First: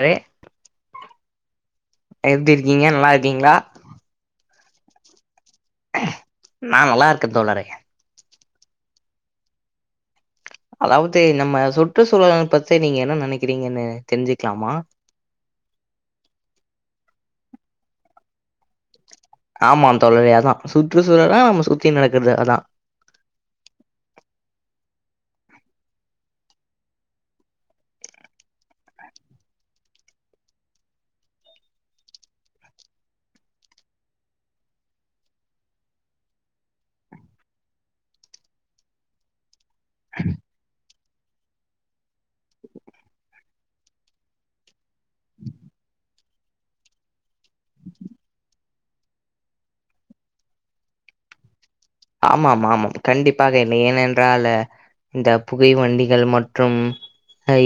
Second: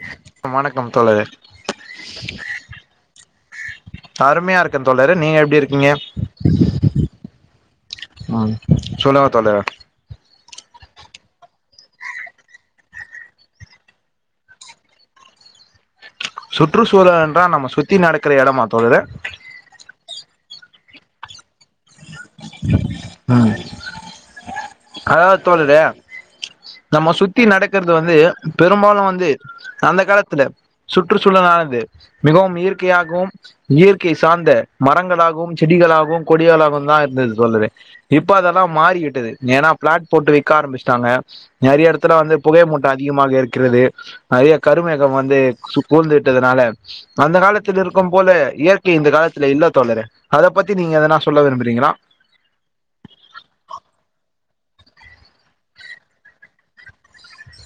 தோழரே வணக்கம் தோழரே எப்டி இருக்கீங்க நல்லா இருக்கீங்ளா க்கே தோழரே நீங்க எ ப்டி இருக்கீங்க நா நல்லா இருக்கே தோழரே சொல்லுங்க தோழரே அதாவது நம்ம சுற்றுச்சூழல பத்தி நீங்க என்ன நெனைக்கிறீங்கன்னு தெரிஞ்சுக்கலாமா சுற்றுச்சூழல் என்றா நம்ம சுத்தி நடக்கற எடமா தோழரே ஆமா தோழரே அதா சுற்றுச்சூழலா நம்ம சுத் த்தி நடக்றது அதா அதாவது தோலரே நம்ம சுத்தி நடக்கிரது வந்து பெரும்பாலு வந்து அந்த காலத்துல சுற்றுச்சூழலானது மிகவும் இயற்கையாகவும் இயற்கை சார்ந்த மரங்களாகவும் செடிகளாகவும் கொடிகளாகவும் தான் இருந்தது தோழரே இப்ப அதெல்லா மாறிவிட்டது ஏனா பிளாட் போட்டு விக்க ஆரம்பிச்சு டாங்க நெறைய எடத்துல வந்து புகை மூட்டோ அதிகமாக இருக்கிறது நெறைய கருமேகம் வந்து சு சூழ்ந்துட்டதுனால அந்த காலத்து இருக்கும் போல இயற்கை இந்த காலத்துல இல்ல தொடர அத பத்தி நீங்க எதனா சொல்ல விரும்புறீங்களா ஆமாம் ஆமாம் கண்டிப்பாக என்ன ஏனென்றால் இந்த புகை வண்டிகள் மற்றும்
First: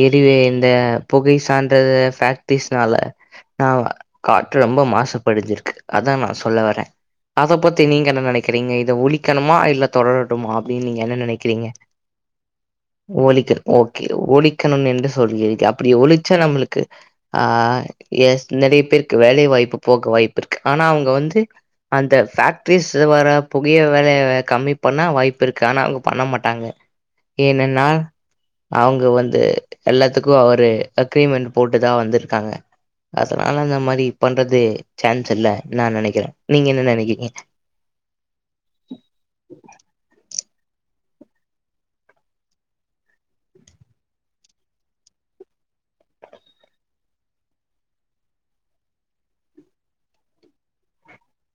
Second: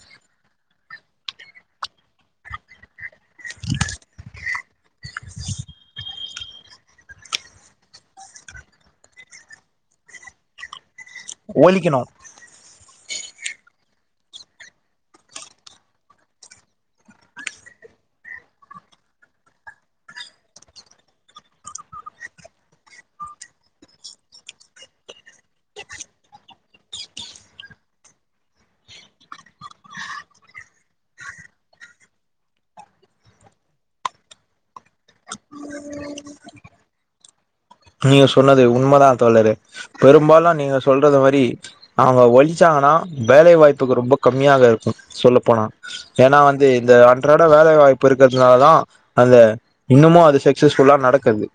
எரிவே இந்த புகை சான்றது பேக்ட்ரீஸ்னால நா காற்று ரொம்ப மாச படுஞ்சிருக்கு அதா நா சொல்ல வரே அத பத்தி நீங்க என்ன நெனைக்குறீங்க இத ஒலி கணுமா இல்ல தொடரட்டுமா அப்டினீ என்ன நெனைக்கிறீங்க ஒழிக்கணு ஓழிக்கணு ஓகே ஓழிக்கணும் என்று சொல்கிரீங்க அப்டி ஒழிச்சா நம்மளுக்கு ஆ ய நெறையா பேருக்கு வேலை வாய்ப்பு போக வாய்ப்பு இருக்கு ஆனா அவங்க வந்து அந்த பேக்டரிஸ் வர புகைய வேலய கம்மி பண்ணா வாய்ப்பு இருக்கு ஆனா அவங்க பண்ண மாட்டாங்க ஏனன்னா அவங்க வந்து எல்லாத்துக்கு அவரு அக்ரிமெண்ட் போட்டு தா வந்திருக்காங்க அதுனால அந்த மாரி பண்றது சான் ஸில்ல நா நெனைக்கிறே நீங்க என்ன நினைக்கீங்க நீங்க சொன்னது உண்மைதா தோழரே பெரும்பாலு நீங்க சொல்றது மாரி அவங்க ஒழிச்சாங்கனா வேலை வாய்ப்புக்கு ரொம்ப கம்மியாக இருக்கு சொல்லப்போனா ஏன்னா வந்து இந்த அன்றாட வேலை வாய்ப்பு இருக்கிறதுனால தா அந்த இன்னுமு அது சக்சஸ்ஃபுல்லா நடக்குது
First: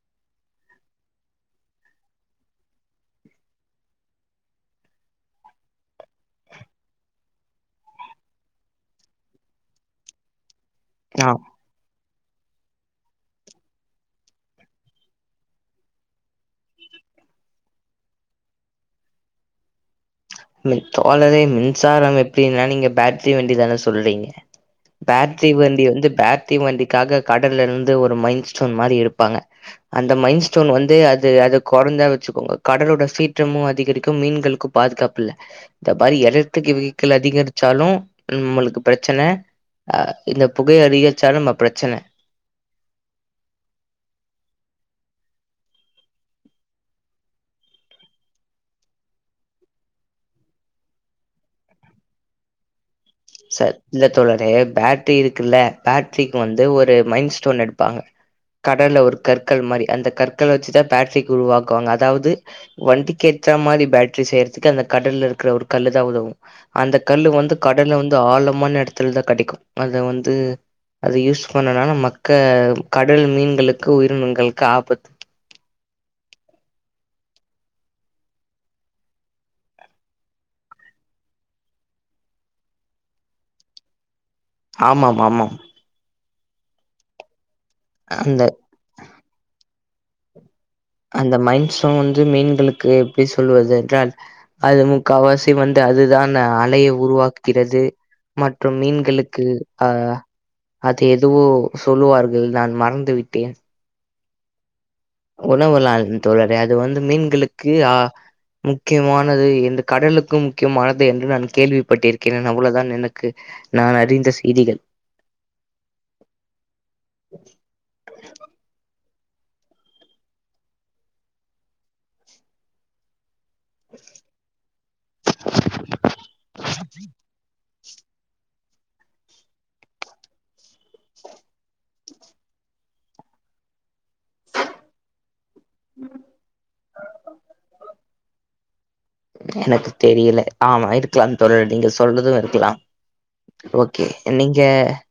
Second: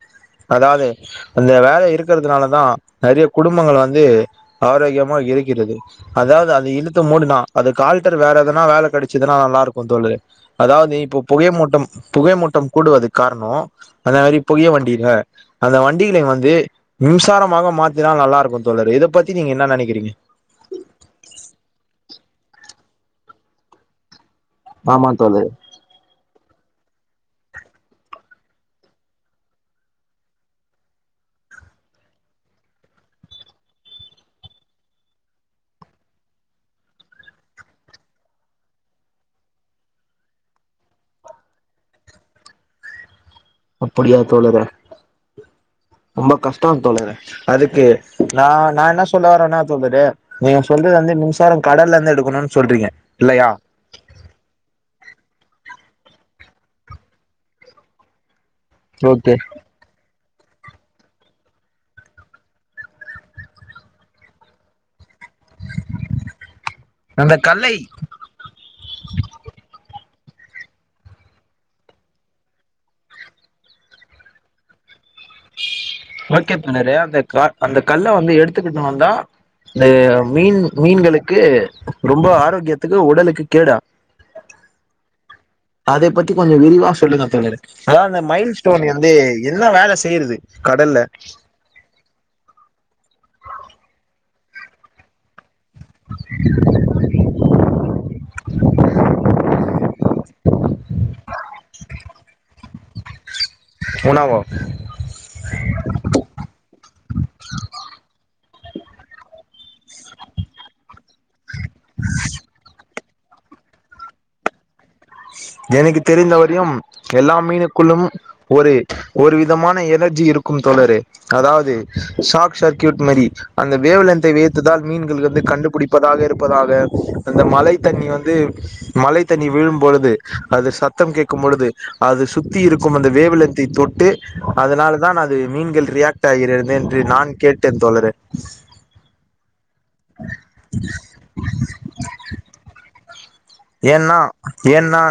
அதாவது அந்த வேல இருக்கிறதுனாலதா நெறைய குடும்பங்கள் வந்து ஆரோக்கியமா இருக்கிறது அதாவது அது இழுத்து மூடுனா அதுக்கு ஆல்ட்டர் வேற எதனா வேலை கெடைச்சதுன்னா நல்லா இருக்கு தோலரே அதாவது இப்ப ஆ புகை மூட்டம் புகை மூட்டம் கூடுவதுக்கு காரணோ அந்த மாரி புகைய வண்டில அந்த வண்டிகளை வந்து மின்சாரமாக மாத்தினா நல்லா இருக்கோ தோலரே இத பத்தி நீங்க என்ன நெனைக்கிறீங்க அப்டினா நீங்க பேட்ரி வேண்டி தானே சொல்றீங்க ஆமா தோழரே பேட்ரி வண்டி வந்து பே ரி வண்டிக்காக கடல்ல இருந்து ஒரு மைண்ட் ஸ்டோன் மாரி எடுப்பாங்க அந்த மைண்டஸ்டோன் வந்து அது அத கொறந்தா வச்சிக்கோங்கோ கடலோட சீற்றமு அதிகரிக்கோ மீன்களுக்கு பாதுகாப் பில்ல இந்த மாரி எலத்ரிக் வெகிகள் அதிகரிச்சாலு நம்மளுக்கு பிரச்சன ஆ இந்த புகைய அதிகரிச்சாலு நம்ம பிரச்சன அப்படியா தோலரே ரொம்ப கஷ்டோ தோலரே அதுக்கு நா நா என்ன சொல்ல வரேன்னா தோலரே நீங்க சொல்றது வந்து மின்சாரோ கடல்ல இருந்து எடுக்கணும்னு சொல்றீங்க இல்லையா சரி இல்ல தோழரே பேட்ரி இருக் குல்ல பேட்ரிக்கு வந்து ஒரு மைண்ட்ஸ்டோன் எடுப்பாங்க கடல்ல ஒரு ஓகே கற்கள் மாரி அந்த கற் கள வச்சுதா பேட்ரிக் உருவாக்குவாங்க அதாவது வண்டிக்கேத்தா மாரி பேட்ரி செய்ரதுக்கு அந்த கடல்ல இருக்கிற ஒரு கல்லு தா உதவு அந்த கல்லு வந்து கடல்ல வந்து ஆழமான எடத்துல தா கெடைக்கு அத த வந்து அத யூஸ் பண்ணனால மக்க கடல் மீன்களுக்கு உயிரினங்களுக்கு ஆபத்து ஓகே தோழரே அந்த கா அந்த கல்ல வந்து எடுத்துக்கிட்டு வந்தா இந்த மீன் மீன்களுக்கு ரொம்ப ஆரோக்கியத்துக்கு உடலுக்கு கேடா ஆமாம் ஆமாம் அதைப் பத்தி கொஞ்சம் விரிவா சொல்லுங்க தோழரே. அதாவது அந்த மைல் ஸ்டோன் வந்து என்ன வேல செய்யறது அந்த மைல் ஸ்டோன் வந்து மீன்களுக்கு எப்டி சொல்வது என்றால் அது முக்காவாசி வந்து அதுதான் அலைய உருவாக்குகிறது மற்றும் மீன்களுக்கு ஆ அது எதுவோ சொல்லுவார்கள்தான் மறந்து விட்டேன். உணவா? உணவல்லா அல்ல தோழரா அது வந்து மீன்களுக்கு ஆ முக்கியமானது இந்த கடலுக்கும் முக்கியமான து என்று நான் கேள்விப்பட்டிருக்கிறேன் அவ்வளவுதான் எனக் கு நான் அறிந்த செய்திகள். எனக்கு தெரிந்த வரையும் எல்லா மீனுக்குள்ளும் ஒரு ஒரு விதமான எனர்ஜி இருக்கும் தோழரே அதாவது ஷார்ட் சர்க்யூட் மாரி அந்த வேவ்லென்த்தை வைத்துதான் மீன்கள் வந்து கண்டுபிடிப்பதாக இருப்பதாக அந்த மழைத் தண்ணி வந்து மழைத் தண்ணி விழும் பொழுது அது சத்தம் கேக்கும் பொழுது அது சுத்தி இருக்கும் அந்த வேவ்லென்த்தை தொட்டு அதனாலதான் அது மீன்கள் ரியாக்ட் ஆகிறது என்று நான் கேட்டேன் தோழரே. உ எனக்கு தெரியல ஆமா இருக்கலாம் தோழரே நீங்க சொல்றது இருக்கலா. ஏன்னா ஏன்னா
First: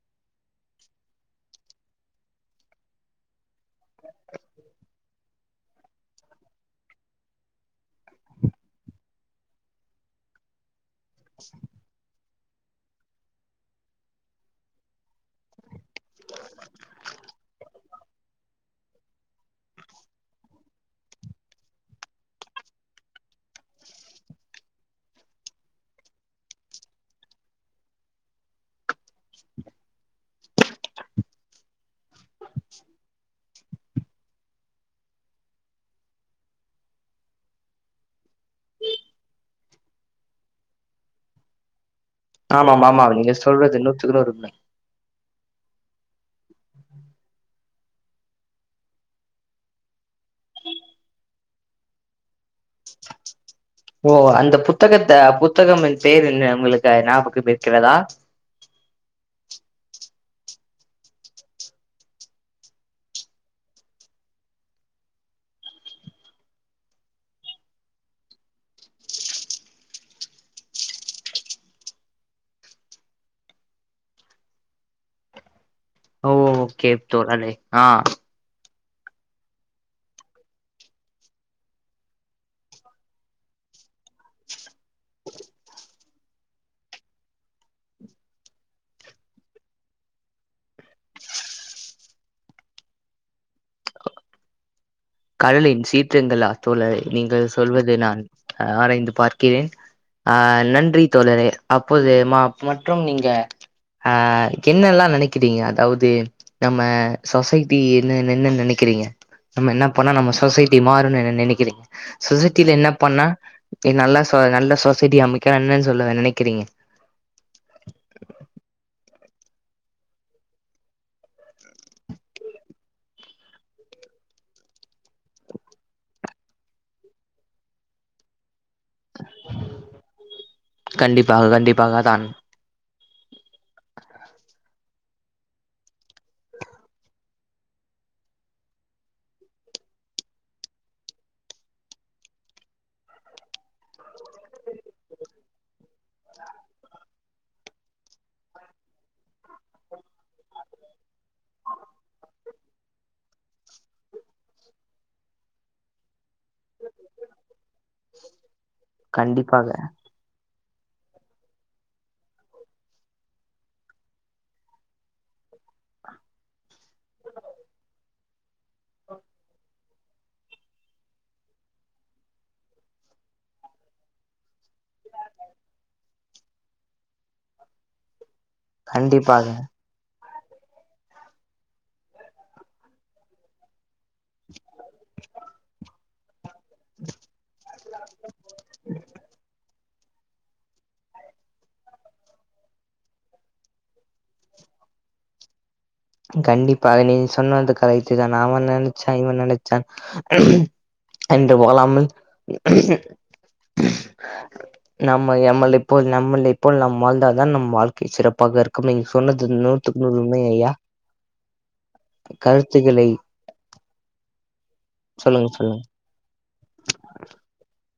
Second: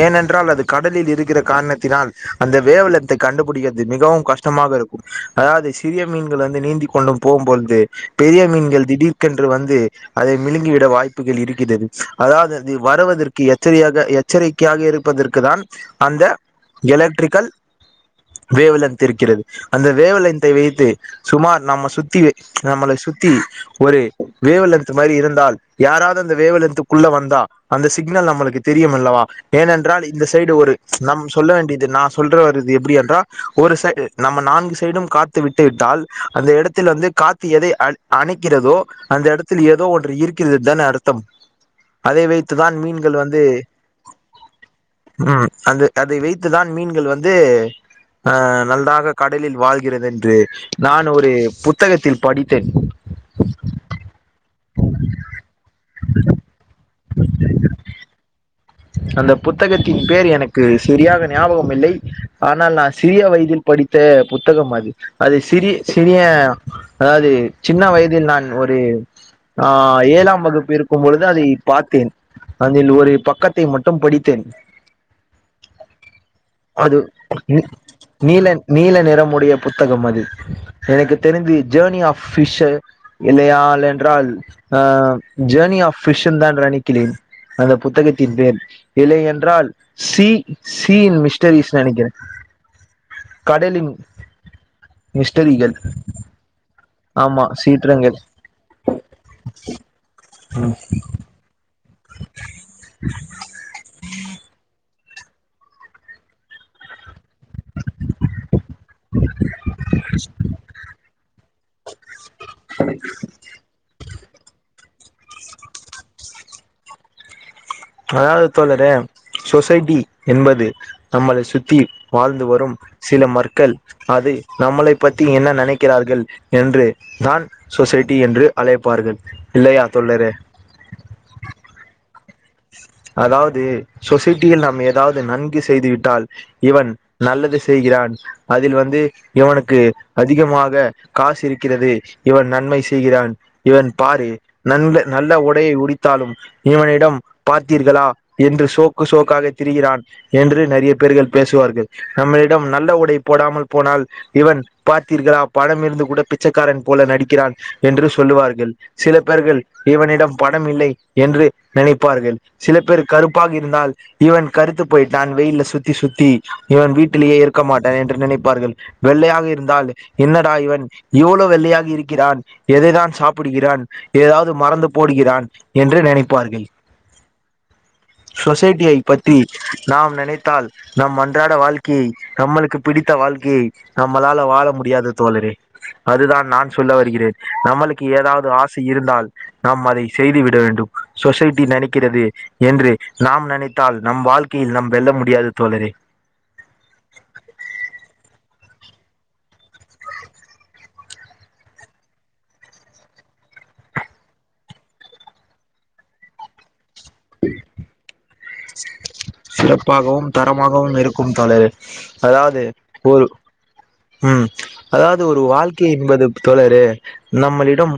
ஏனென்றால் அது கடலில் இருக்கிற காரணத்தினால் அந்த வேவ்லென்த்தை கண்டுபிடிக்கிறது மிகவும் கஷ்டமாக இருக்கும். அதாவது சிறிய மீன்கள் வந்து நீந்திக் கொண்டு போகும்பொழுது பெரிய மீன்கள் திடீர்க்கென்று வந்து அதை விழுங்கி விட வாய்ப் புகள் இருக்கிறது. அதாவது இது வருவதற்கு எச்சரியாக எச்சரிக்கையாக இருப்பதற்கு தான் அந்த எலக்ட்ரிக்கல் வேவ்லெந்த் இருக்கிறது அந்த வேவ்லெந்த்தை வைத்து சுமார் நம்ம சுத்தி நம்மள சுத்தி ஒரு வேவ்லெந்த் மாரி இருந்தால் யாராவது அந்த வேவ்லெந்த்துக்குள்ள வந்தா அந்த சிக்னல் நம்மளுக்கு தெரியுமல்லவா? ஏனென்றால் இந்த சைடு ஒரு நம் சொல்ல வேண்டியது நா சொல்ற வர்றது எப்டி என்றா ஒரு சைடு நம்ம நான்கு சைடும் காத்து விட்டு விட்டால் அந்த எடத்துல வந்து காத்து எதை அண் அணைக்கிறதோ அந்த எடத்தில் ஏதோ ஒன்று இருக்கிறதுதான அர்த்தம் அதை வைத்துதான் ஆமாம் ஆமாம் மீன்கள் நீங்க வந்து சொல்றது நூத்துக்கு நூறு உண்ம ம் அந்த அதை வைத்துதான் மீன்கள் வந்து ஆ நன்றாக கடலில் வாழ்கிறது என்று நான் ஒரு புத்தகத்தில் படித்தேன். ஓ அந்த அது ஞாபகம் இருக்கிறதா? அந்த புத்தகத்தின் பேர் எனக்கு சரியாக ஞாபகம் இல்லை. ஆனால் நான் சிறிய வயதில் படித்த புத்தகம் அது அது சிறி சிறிய அதாவது சின்ன வயதில் நான் ஒரு ஆ ஏழாம் வகுப்பு இருக்கும் பொழுது அதை பாத்தேன். அதில் ஒரு பக்கத் தை மட்டும் படித்தேன். ஓ ஓகே அது தோழரே நீ ஆ நீல நீல நிறமுடைய புத்தகம் அது. எனக்குத் தெரிந்து ஜேர்னி ஆஃப் ஃபிஷ்ஷு இல்லையால் என்றால் ஆ ஜேர்னி ஆஃப் ஃபிஷ்ஷுன்தான் என்று நினைக்கிறேன் அந்த புத்தகத் தின் பேர் இல்லை என்றால் சீ சீ இன் மிஸ்டரிஸ்னு நெனைக்கிறே கடலின் மிஸ்டரிகள் கடலின் சீற்றங்களா தோழரே நீங்கள் ஆமா சொல்வதை சீற்றங்கள் நான் ஆ ஆராய்ந்து பார்க்கிறேன். ஆ நன்றி தோழரே அப் போது மா அப் மற்றும் நீங்க ஆ என்னல்லா நெனை கிறீங்க அதாவுது நம்ம சொசைட்டி என்னெனென்னன் நெனக்கிறீங்க நம்ம என்ன பண்ணா நம்ம சொசைட்டி மாறுனென நெனைக்கிறீங்க சொசைட்டில என்ன பண்ணா என் நல்ல சொ நல்ல சொ சைட்டி அமைக்க என்னன் சொல்ல நினைக்கிறிங்க அதாவது தோழரே சொசைட்டி என்பது நம்மளை சுத்தி வாழ்ந்து வரும் சில மர்க்கள் அது நம்மளை பத்தி என்ன நனைக்கிறார்கள் என்று நான் சொசைட்டி என்று அழைப்பார்கள் இல்லையா தோழரே கண்டிப்பாக கண்டிப்பாக தான் அதாவ்து சொசைட்டியில் நாம் எதாவ்து நன்கு செய்து விட்டால் இவன் நல்லது செய்கிறான் அதில் வந்து இவனுக்கு அதிகமாக காசு இருக்கிறது இவன் நன்மை செய்கிறான் இவன் பாரு நல்ல நல்ல உடையை உடித்தாலும் இவனிடம் பார்த்தீர்களா என்று சோக்கு சோக்காக திரிகிறான் என்று நறிய பேர்கள் பேசுவார்கள் நம்மளிடம் நல்ல உடை போடாமல் போனால் இவன் பார்த்தீர்களா பணம் இருந்து கூட பிச்சைக்காரன் போல நடிக்கிறான் என்று சொல்லுவார்கள் சில பேர்கள் கண்டிப்பாக இவனிடம் ப ணம் இல்லை என்று நினைப்பார்கள் சில பேர் கருப்பாக இருந்தால் இவன் கருத்து போயிட்டான் வெயில்ல சுத்தி சுத்தி இவன் வீட்டுலெயே இருக்க மாட்டான் என்று நினைப்பார்கள் வெள்ளையாக இருந்தால் என்னடா இவன் இவ்வளொ வெள்ளையாக இருக்கிறான் எதைதான் சாப்பிடுகிறான் எதாவ்து மரந்து போடுகிறான் என்று நினைப்பார்கள் சொசைட்டியை பத்தி கண்டிப்பாக நாம் நினை த்தால் நாம் அன்றாட வாழ்க்கையை நம்மளுக்கு பிடித்த வாழ்க்கையை நம்மளால வாழ முடியாது தோழரே அதுதான் நான் சொல்ல வருகிறேன் நம்மளுக்கு ஏதாவ்து ஆசை இருந்தால் நம் அதை செய்து விட வேண்டும் சொசைட்டி நனக்கிறது என்று நாம் நனைத்தால் நம் வாழ்க்கையில் நம் வெல்ல முடியாது தோழரே கண்டிப்பாக நீங்க சொன்னது கரெக்ட்டுதான் அவன் நனச்சா இவன் நனச்சா என்று வாழாமல் நம்ம நம்மெளப்போல் நம்மளெப்போல் நம் இப்போல் நம் வாழ்ந்தால் தான் நம் வாழ்க்கை சிறப் பாக இருக்கும் நீங்க சொன்னது நூத்துக்கு நூறு உண்மை ஐயா வும் இருக்கும் தோழரே அதாவ்து கருத்துக்களை ம் ம் அதாவ்து ஒரு சொல்லுங்க சொல்லுங்க வாழ்க்கை என்பது தோழரே நம்மளிடம்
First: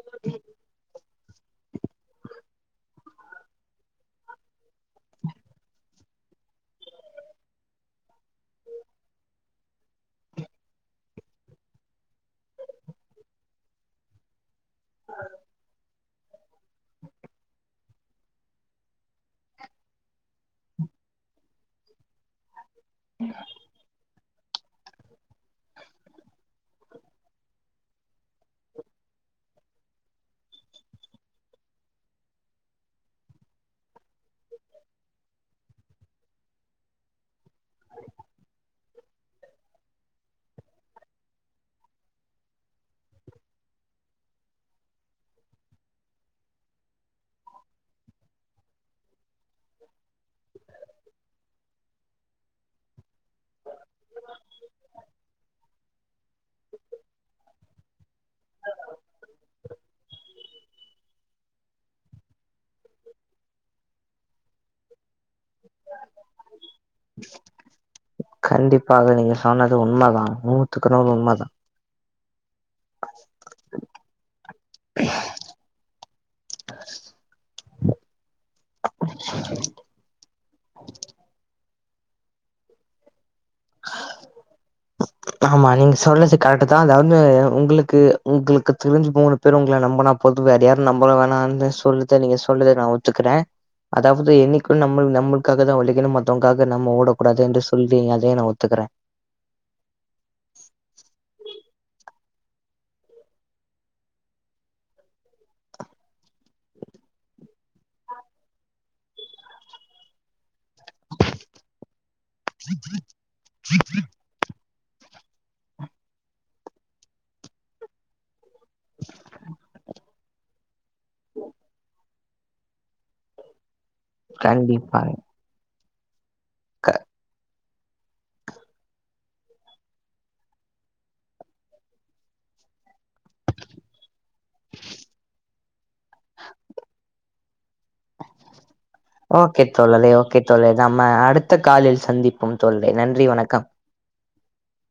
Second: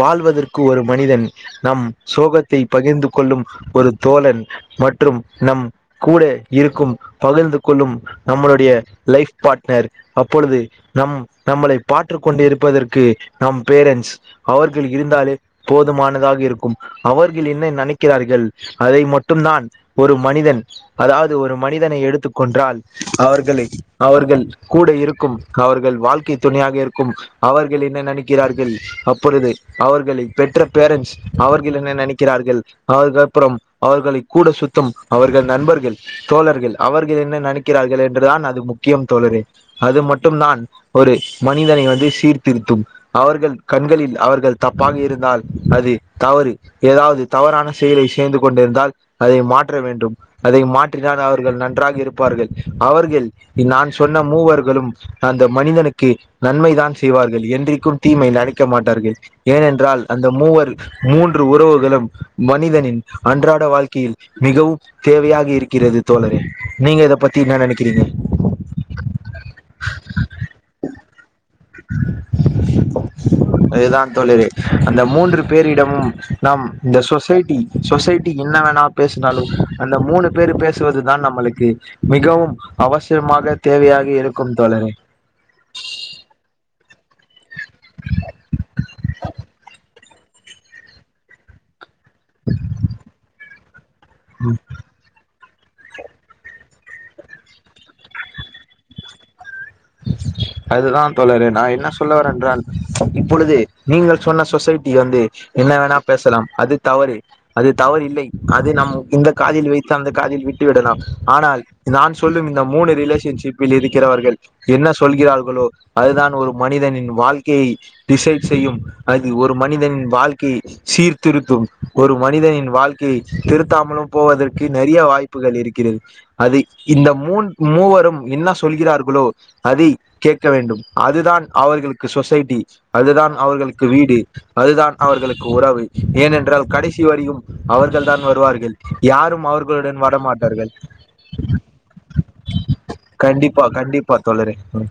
வாழ்வதற்கு ஒரு மனிதன் நம் சோகத்தை பகிர்ந்து கொள்ளும் ஒரு தோழன் மற்றும் நம் கூட இருக்கும் பகிர்ந்து கொள்ளும் நம்மளுடைய லைஃப் பார்ட்னர் அப்பொழுது நம் நம்மளை பாட்ருக் கொண்டிருப்பதற்கு நம் பேரன்ஸ் அவர்கள் இருந்தாலே போதுமா னதாக இருக்கும் அவர்கள் என்ன நனக்கிறார்கள் அதை மட் டுந்தான் ஒரு மனிதன் அதாவ்து ஒரு மனிதனை எடுத்துக் கொன்றால் அவர்களை அவர்கள் கூட இருக்கும் அவர்கள் வாழ்க்கை துணையாக இருக்கும் அவர்கள் என்ன நனக்கிறார்கள் அப்பொழுது அவர்களை பெற்ற பேரன்ஸ் அவர்கள் என்ன நெனக்கிறார்கள் அதுக்கப்றம் அவர்களை கூட சுத்தும் அவர்கள் நண்பர்கள் தோழர்கள் அவர்கள் என்ன நனக்கிறார்கள் என்றுதான் அது முக்கியம் தோழரே அது மட்டும்தான் ஒரு மனிதனை வந்து சீர்திருத்தும் அவர்கள் கண்களில் அவர்கள் தப்பாக இருந்தால் அது தவறு ஏதாவ்து தவறான செயலை சேர்ந்து கொண்டிருந்தால் அதை மாற்ற வேண்டும் அதை மாற்றினால் அவர்கள் நன்றாக இருப் பார்கள் அவர்கள் நான் சொன்ன மூவர்களும் அந்த மனிதனுக்கு நன்மைதான் செய்வார்கள் என்றைக்கும் தீமை நனிக்க மாட்டார்கள் ஏனென்றால் அந்த மூவர் மூன்று உறவுகளும் மனிதனின் அன்றாட வாழ் க்கெயில் மிகவும் தேவையா என்ன நெனைக்கிறீங்க கண்டிப்பாக நீங்க சொன்னது உண்மதா நூத்துக்கு நூறு உண்மதா ப்போ அதுதான் தோழரே அந்த மூன்று பேரிடமும் நாம் இந்த சொசைட்டி சொசைட்டி என்னா பேசுனாலு அந்த மூணு பேர் பேசுவதுதான் நம்மளுக்கு மிகவும் அவசியமா ன தேவையாக இருக்கும் தோழரே வது உங்களுக்கு உங்களுக்கு தெரிஞ்சு மூணு பேர் உங்கள நம்பனா போது வேற யாரு நம்ப வேணான்னு சொல்ல றத நீங்க சொல்றத நா ஒத்துக்கிறே. அதாவது என்னைக்கு நம்மள் நம க்காகதா ஒழைக்கணு மத்தவங்க்காக நம்ம ஓடக்கூடாது என்று சொல்றீங்க அதையு நா ஒத் துக்கறே. அதுதான் தோழரே நா என்ன சொல்ல வரேன் என்றால் இப்பொழுது நீங்கள் சொன்ன சொசைட்டி வந்து என்ன வேண்ணா பேசலாம் அது தவறு அது தவறு இல்லை அது நம் இந்த காதில் வைத்து அந்த காதில் வி ட்டு விடலாம். ஆனால் நான் சொல்லும் இந்த மூணு ரிலேஷன்ஷிப்பில் இருக்கிறவர்கள் என்ன சொல்கிறார்களோ அதுதான் ஒரு மனிதனின் வாழ்க்கையை டிசைட் செய்யும் அது ஒரு மனிதனின் வாழ் க்கையை சீர்திருத்தும் ஒரு மனிதனின் வாழ்க்கையை திருத்தாமலும் போவதற்கு கண்டிப்பா நெறைய வாய்ப்புகள் இருக்கிறது [inaudible] அது க இந்த மூன் மூவரும் என்ன சொல்கிறார்களோ அதை கேட்க வேண்டும். அதுதான் அவர்களுக்கு சொசைட்டி அதுதான் அவர்களுக்கு வீடு அதுதான் அவர்களுக்கு உறவு. ஏனென்றால் கடைசி வரையும் அவர்கள் தான் வருவார்கள். யாரும் ஓகே அவர்களுடன் தோழரே ஓகே தோழரே வரமாட்டார்கள் நம்ம அடுத்த காலில் சந்திப்போம் தோழரே நன்றி வணக்கம். ப்பா தோழரே ம்